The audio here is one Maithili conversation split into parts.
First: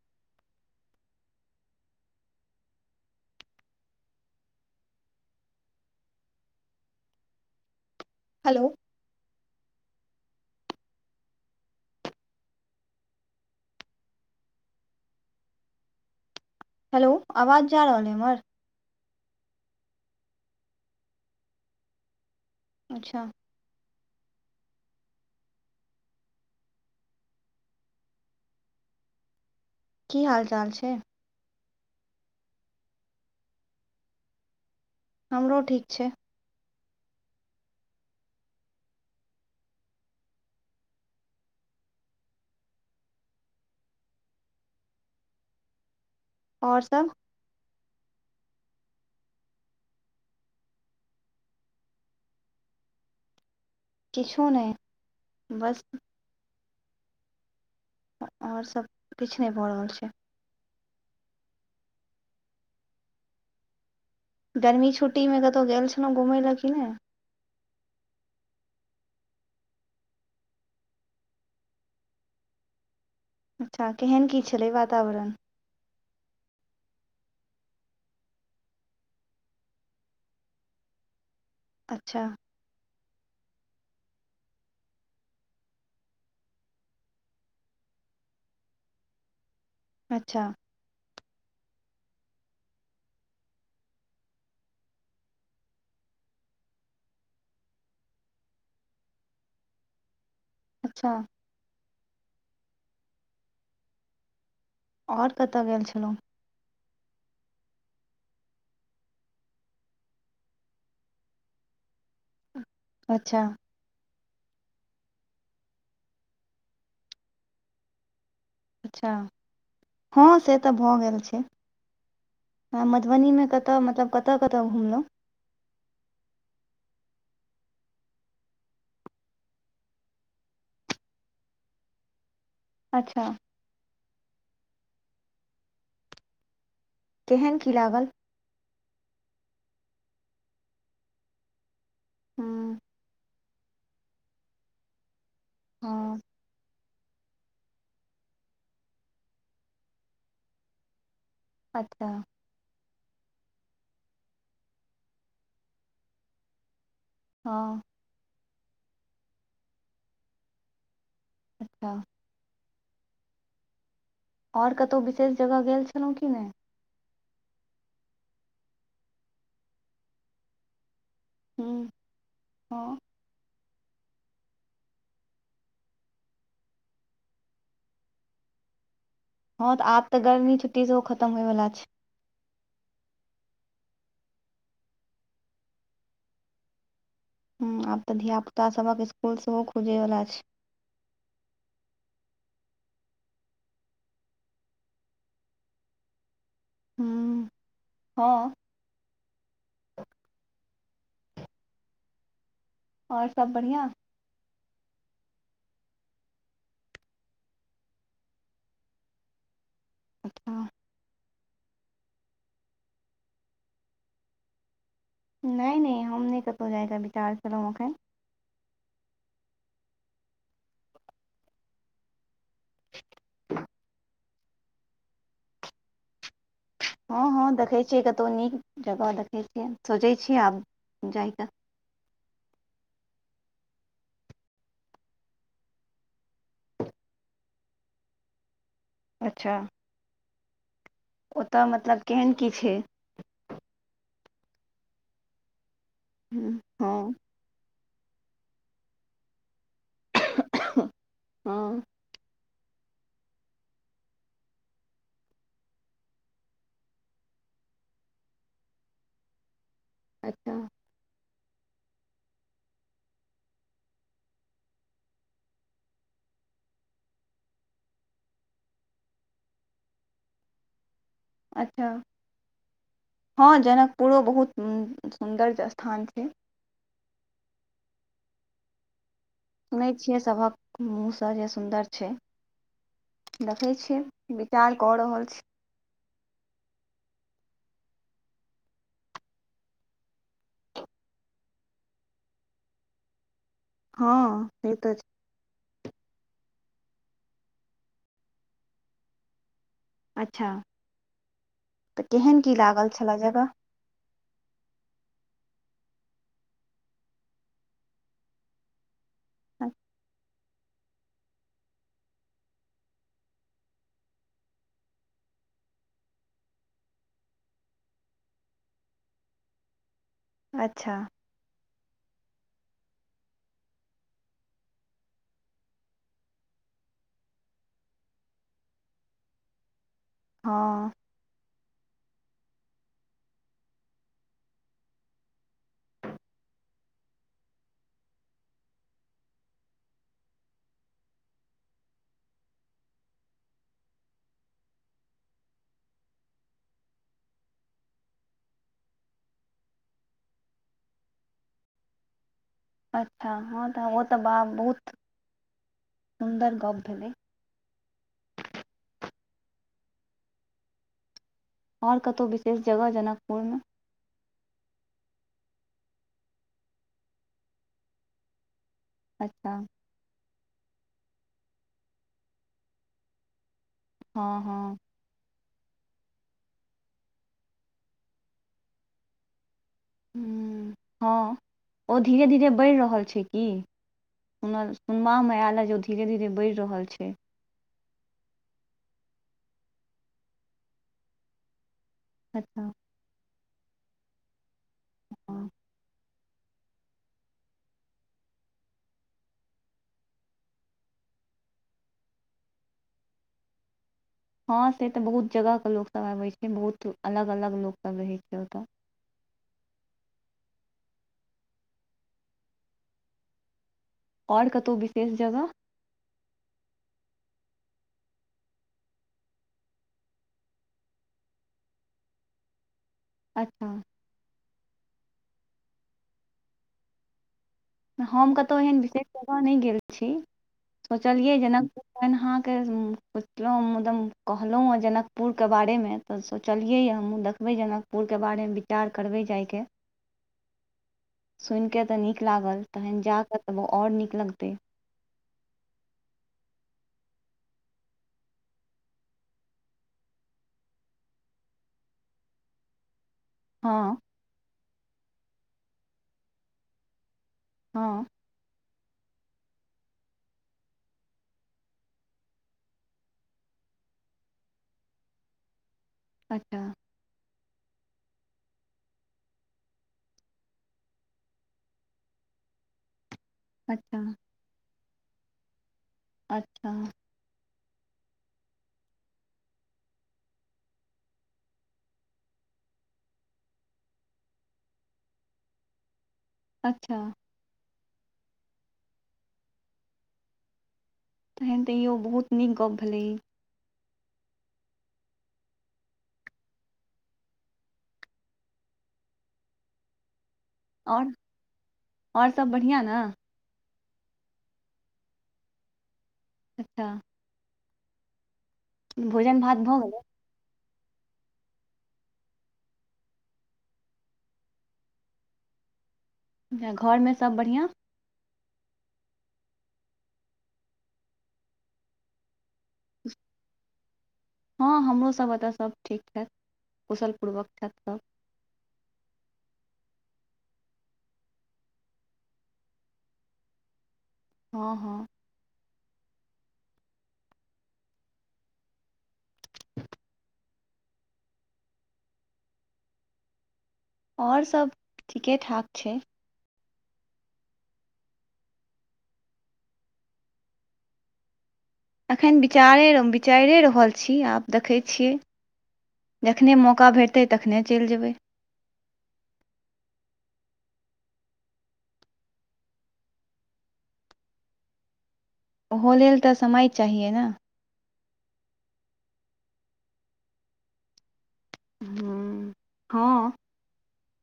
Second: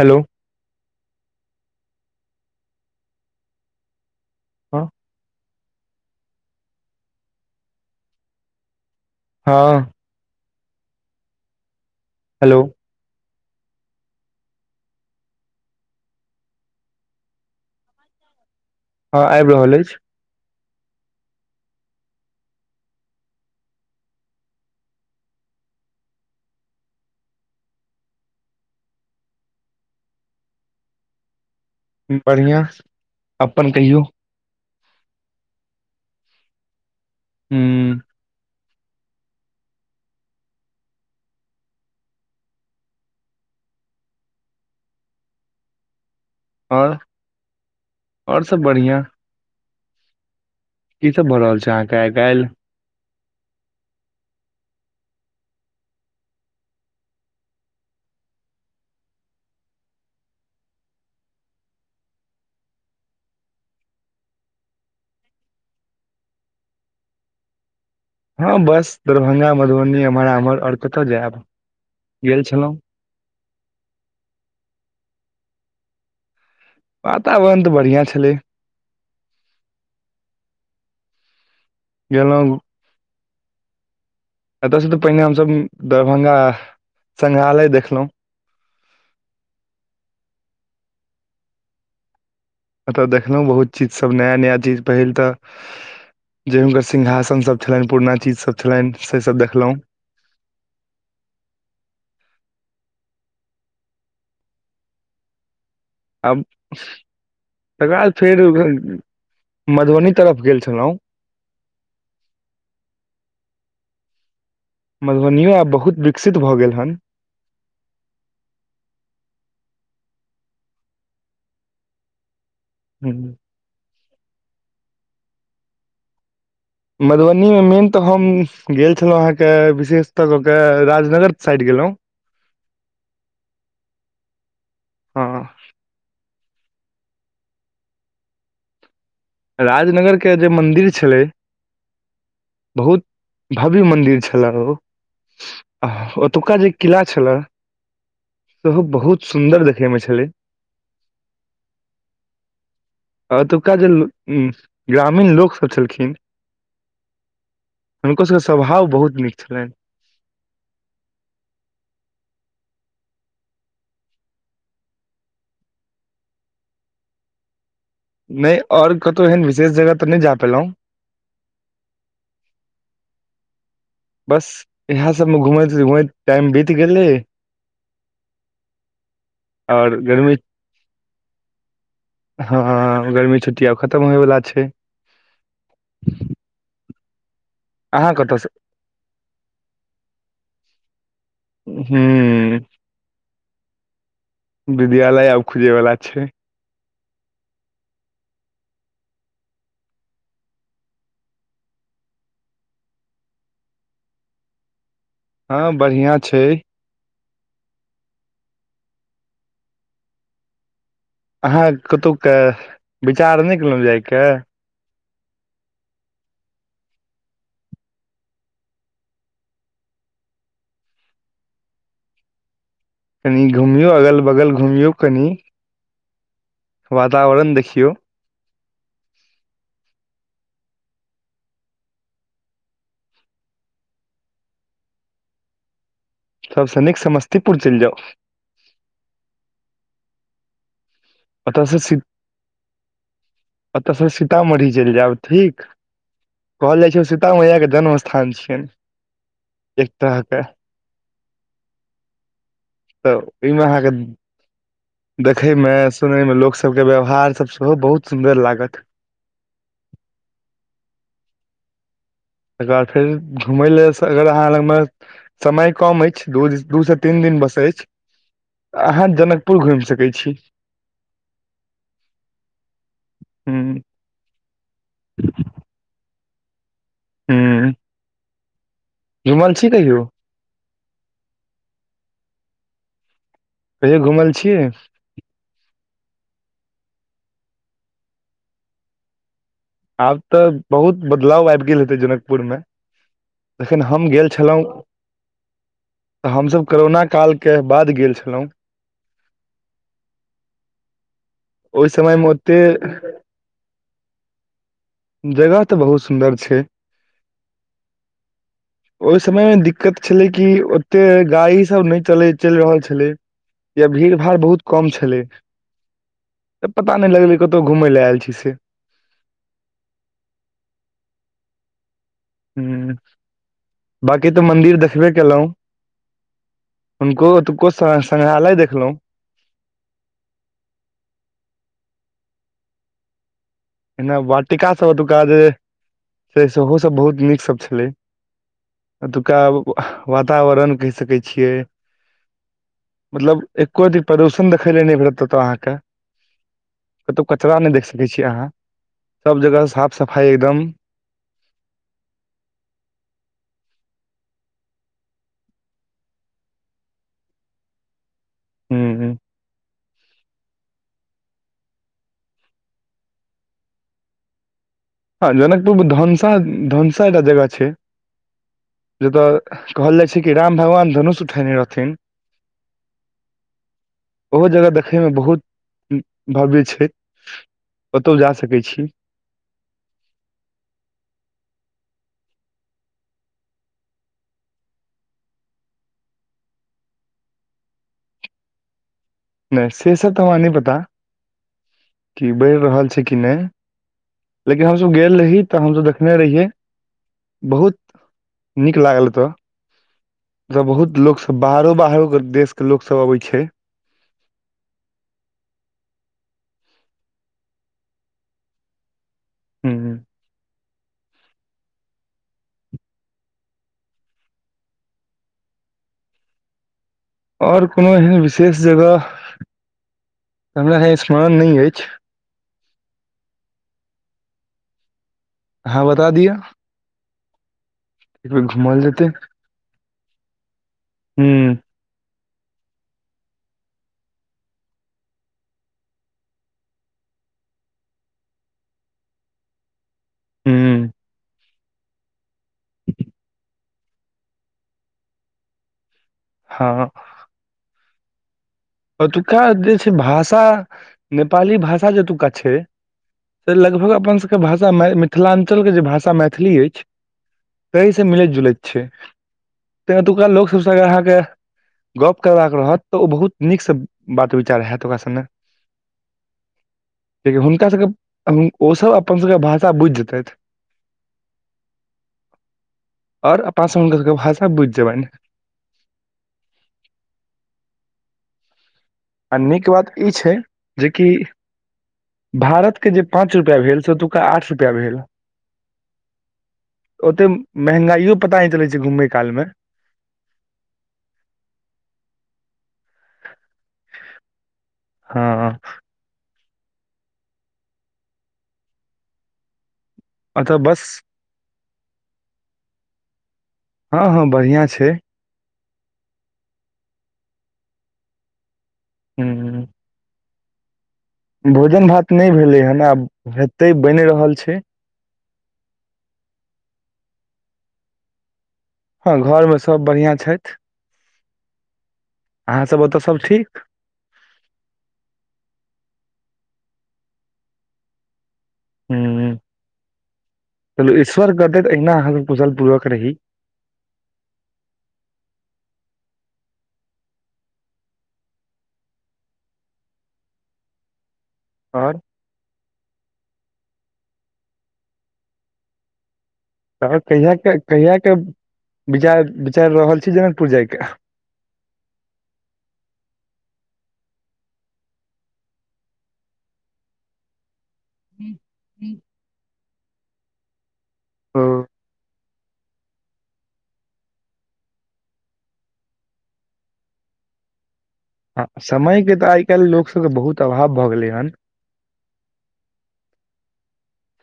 हेलो हँ हेलो हँ हेलो हेलो आवाज जा रहल है हमर हँ आबि रहल अछि अच्छा की हाल चाल छै बढ़िआँ अपन कहियौ हमरो ठीक छै हू आओर सभ आओर सभ बढ़िआँ की सभ भऽ रहल छै अहाँके आइ काल्हि किछु नहि बस आओर सभ किछ नहि भऽ रहल छै गर्मी छुट्टी में कत्तौ गेल छलहुँ घूमय ल कि नहि हँ बस दरभंगा मधुबनी एम्हर आम्हर आओर कतय जायब गेल छलहुँ अच्छा केहन की छलै वातावरण वातावरण तऽ बढ़िआँ छलै अच्छा गेललहुँ एतयसँ तऽ पहिने हमसभ दरभंगा संगङ्ग्रहालय देखलहुँ अच्छा एतय देखलहुँ बहुत चीजसभ नया नया चीज पहिल तऽ जे हुनकर सिंहासन सभ छलैनि पुरना चीजसभ छलनि से सभ देखलहुँ अच्छा आओर कतऽ गेल छ आब तकर ब फेर मधुबनी तरफ गेल छलहुँ अच्छा मधुबनियो आब बहुत विकसित भऽ गेल हन अच्छा हँ से तऽ भऽ गेल छै हँ हूँ, मधुबनीमे कतऽ मतलब कतऽ कतऽ घुमलहुँ मधुबनीमे मेन तऽ हम गेल छलहुँ अहाँके विशेषतः कऽ क राजनगर साइड गेलहुँ अच्छा हँ केहन कि लागल राजनगरके जे मन्दिर छलै हँ बहुत भव्य मन्दिर छलह ओ आ हँ ओतुका जे किला छले सेहो बहुत सुन्दर देखैमे छलै अच्छा ओतूका जे ग्रामीण लोकसभ छलखिन हँ हुनको सभके स्वभाव बहुत नीक छलैनि अच्छा आओर कतहु विशेष जगह गेल छलहुँ कि नहि नहि आओर कतहु एहन विशेष जगह नहि जा पेलहुँ ह्म हँ बस इएह सभमे घूमैत घूमैत टाइम बीत गेलै हँ तऽ आब तऽ गर्मी छुट्टी सेहो खतम होयवला छै हँ हँ हँ गर्मी छुट्टी आब खतम होयवला छै आब अहाँ तऽ धिया कतयसँ पुता सबहक स्कुल सेहो खुजेवला छै हू विद्यालय आब खुजैवला छै हू हँ आओर सब बढ़िआ हँ बढ़िआँ छै अच्छा अहाँ कतहुके विचार नहि कयेलहुँ जायके नहि नहि हम नहि कतहु जाय क विचार केलौं एखन कनि घुमियौ अगल बगल घूमियौ कनि हँ हँ वातावरण देखै देखियौ छियै कतहु नीक जगह देखै छियै सोचै छियै आब जाइ कऽ सबसे नीक समस्तीपुर चलि जाउ अच्छा ओतय ओतयसँ सी मतलब केहन की छै ओतयसँ सीतामढ़ी चलि जाउ ठीक हूँ कहल जाय छै ओ हँ सीता मैया के जन्म स् हँ छीयैन एकताके हँ तऽ ओहिमे अहाँके देखयमे सुनयमे लोकसभके व्यवहारसभ सेहो बहुत सुन्दर लागत अच्छा तकर बाद फेर घुमय लेल अगर अहाँ लगमे समय कम अछि दू दू सँ तीन दिन बस अछिऽ अहाँ जनकपुर घुमि सकै छी अच्छा ह हँ जनकपुरो बहुत सुन्दर स्थान छै हूँ सुनै छियै सभक मुँह सँ जे सुन्दर छै देखै कहियो छियै घुमल छियै विचार कऽ रहल छी आब तऽ बहुत बदलाव आबि गेल हेतै जनकपुरमे तखन हम हँ गेल छलहुँ से तऽ तऽ हमसभ करोना कालके बाद गेल छलहुँ अच्छा ओहि तऽ समयमे केहन की लागल ओतेक छलए जगह जगह तऽ बहुत सुन्दर छै ओहि समय मे दिक्कत छलै की ओते गाड़ी सब नहि चलि रहल छलै या भीड़ भाड़ बहुत कम छलै त पता नहि लगलै कतहु घुमय लऽ आयल छी से अच्छा ह बकी तऽ मन्दिर देखबे कलहुँ हुनको ओतुको संग्रहालय देखलहुँ हँ एना वाटिकासभ एतुका जे छै सेहो सभ बहुत नीकसभ छलै एतुका वातावरण कहि सकैत छियै मतलब एको अी प्रदूषण देखय लेल नहि भेटत ओतय अहाँके कतहु कचरा नहि देख सकैत छीयै अहाँ सब जगह साफ सफाई एकदम अच्छा हँ तऽ ओ तऽ वाह बहुत सुन्दर गप्प भेलै हू ह आओर कतहु विशेष जगह जनकपुर में हँ जनकपुर में धनुषा धनुषा एकटा जगह छै जे तऽ अच्छा कहल जाय छै कि राम भगवान धनुष उठेने रहथिन हँ ओहो जगह हँ देखय में बहुत भव्य छै ओतहु जा सकै छी ह हँ ओ धीरे धीरे बढ़ि रहल छै की हमर सुनबामे आयल हए जे ओ धीरे धीरे बढ़ि रहल छै नइ से सब तऽ हमरा नइ पता कि बढ़ि अच्छा रहल छै कि नइ लेकिन हमसभ गेल रही हँ तऽ हमसभ देखने रहियै बहुत नीक लागल ओतय ओत्तऽ बहुत लोकसभ बाहरो बाहरो के देशके लोकसभ अबै छै हँ से तऽ बहुत जगहके लोकसभ आबै छै बहुत अलग अलग लोकसभ रहै छै ओतय ह ह आओर कतहु विशेष जगह आओर कोनो एहन विशेष जगह हमरा स्मरण नइ अइछ अच्छा अहॉ बता दियऽ हम कतहु एहन विशेष जेतै जगह नहि गेल छी ह सोचलियै जनकपुर अहाँ के पुछलहुँदम कहलहुँ ह जनकपुरके बारेमे तऽ सोचलियैए हमहूँ देखबै जनकपुरके बारेमे विचार करबै जायके हू सुन के तऽ नीक लागल त जा क त आओर नीक लगतै हँ ओतुका जे छै भाषा नेपाली भाषा ओतुका छै से लगभग हँ अपन सबके भाषा मिथिलाञ्चलके जे भाषा मैथिली अछि। तीसँ हँ मिलैत जुलैत छै तै एतुका लोक सबसँ अगर अहाँके गप करबाक रहत त ओ बहुत नीकसँ बात विचार होयत ओकरा सङ्ग। अच्छा। हुनका सभके ओसभ अपन सभ भाषा बुझि जेतै। और अपनासब हुनक अच्छा सब के भाषा बुझ जब अच्छा। आ नीक बात ई छै जेकि भारतके जे पाँच रुपैआ भेल से एतुक्का आठ रुपैआ भेल। अच्छा। महंगाई ओ पता चलाई छै घुमाई काल में। तखन त ईो बहुत नीक गप्प भेलै। हँ। अत बस आओर आओर सभ बढ़िआँ न। हँ हँ बढ़िआँ छै। अच्छा। भोजन भात हूं भ गेलै। भोजन भात नहि भेलै हेन आब हेतै बनि रहल छै। घर मे सभ बढ़िआँ। हँ घरमे सभ बढ़िआँ छथि। अहाँसभ ओतय सभ ठीक। हँ हमरोसभ एतय सभ ठीक छथि कुशल पूर्वक छथि सभ। ह्म चलू ईश्वर करतै त अहिना अहाँके कुशल पूर्वक रही। हँ हँ। [inaudible] ओर आओर सभ ठीके ठाक छै। त कहिया क कहियआ क विचार विचारि रहल छी जनकपुर जायके। एखन विचारे विचारिए रहल छी आब देखैत छियै जखनेहि मौका भेटतै तखने चलि जेबै। हँ। ओहो लेल त समय चाहियै ने। हँ समयके त आइ काल्हि लोकसभके बहुत अभाव भऽ गेलै हन। ह हँ।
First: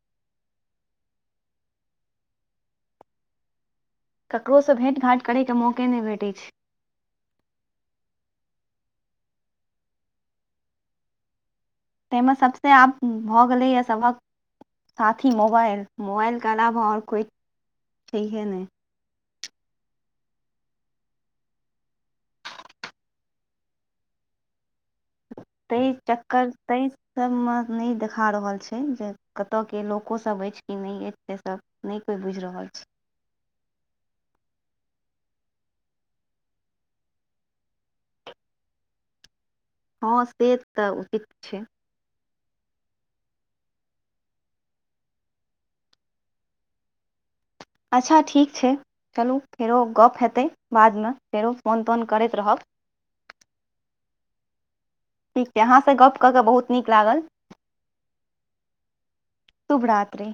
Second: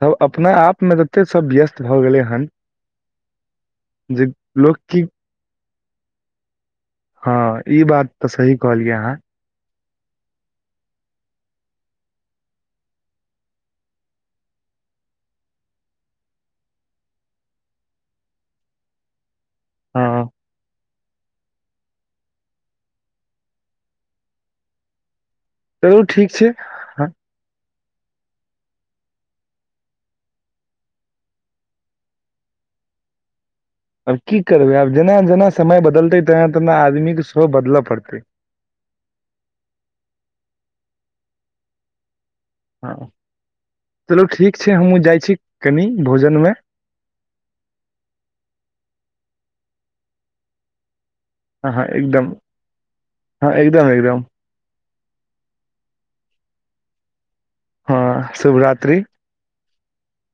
सभ अपना आपमे ततेक सभ व्यस्त भ गेलै हन जे ककरोसँ लोक भेँट की घाँट करैके मौक के नहि भेटी छै। हँ ई बात त सही कहलियै अहाँ। ताहिमे सभसँ आब भऽगेलैए सभक साथी मोबाइल मोबाइलके अलावा आओर कोइ छहे नहि। हँ [inaudible] ताहि चलू ठीक छै चक्कर तहि हँ सबमें नहि देखा रहल छै जे कतयके लोकोसभ अछि कि नहि अछि से सभ नहि कोइ बुझि रहल छै आब की करबै आब जेना जेना समय बदलतै तेना तेना आदमीके सेहो बदलय पड़तै हँ से तऽ उचित छै हँ चलू ठीक छै हमहूँ जाइ छी कनि भोजन में अच्छा ठीक छै चलू फेरो गप्प हेतै बादमें हँ हँ एकदम हँ एकदम एकदम ठीक छै अहाँ सँ गप्प कऽ कऽ बहुत नीक लागल हँ शुभरात्री शुभ रात्रि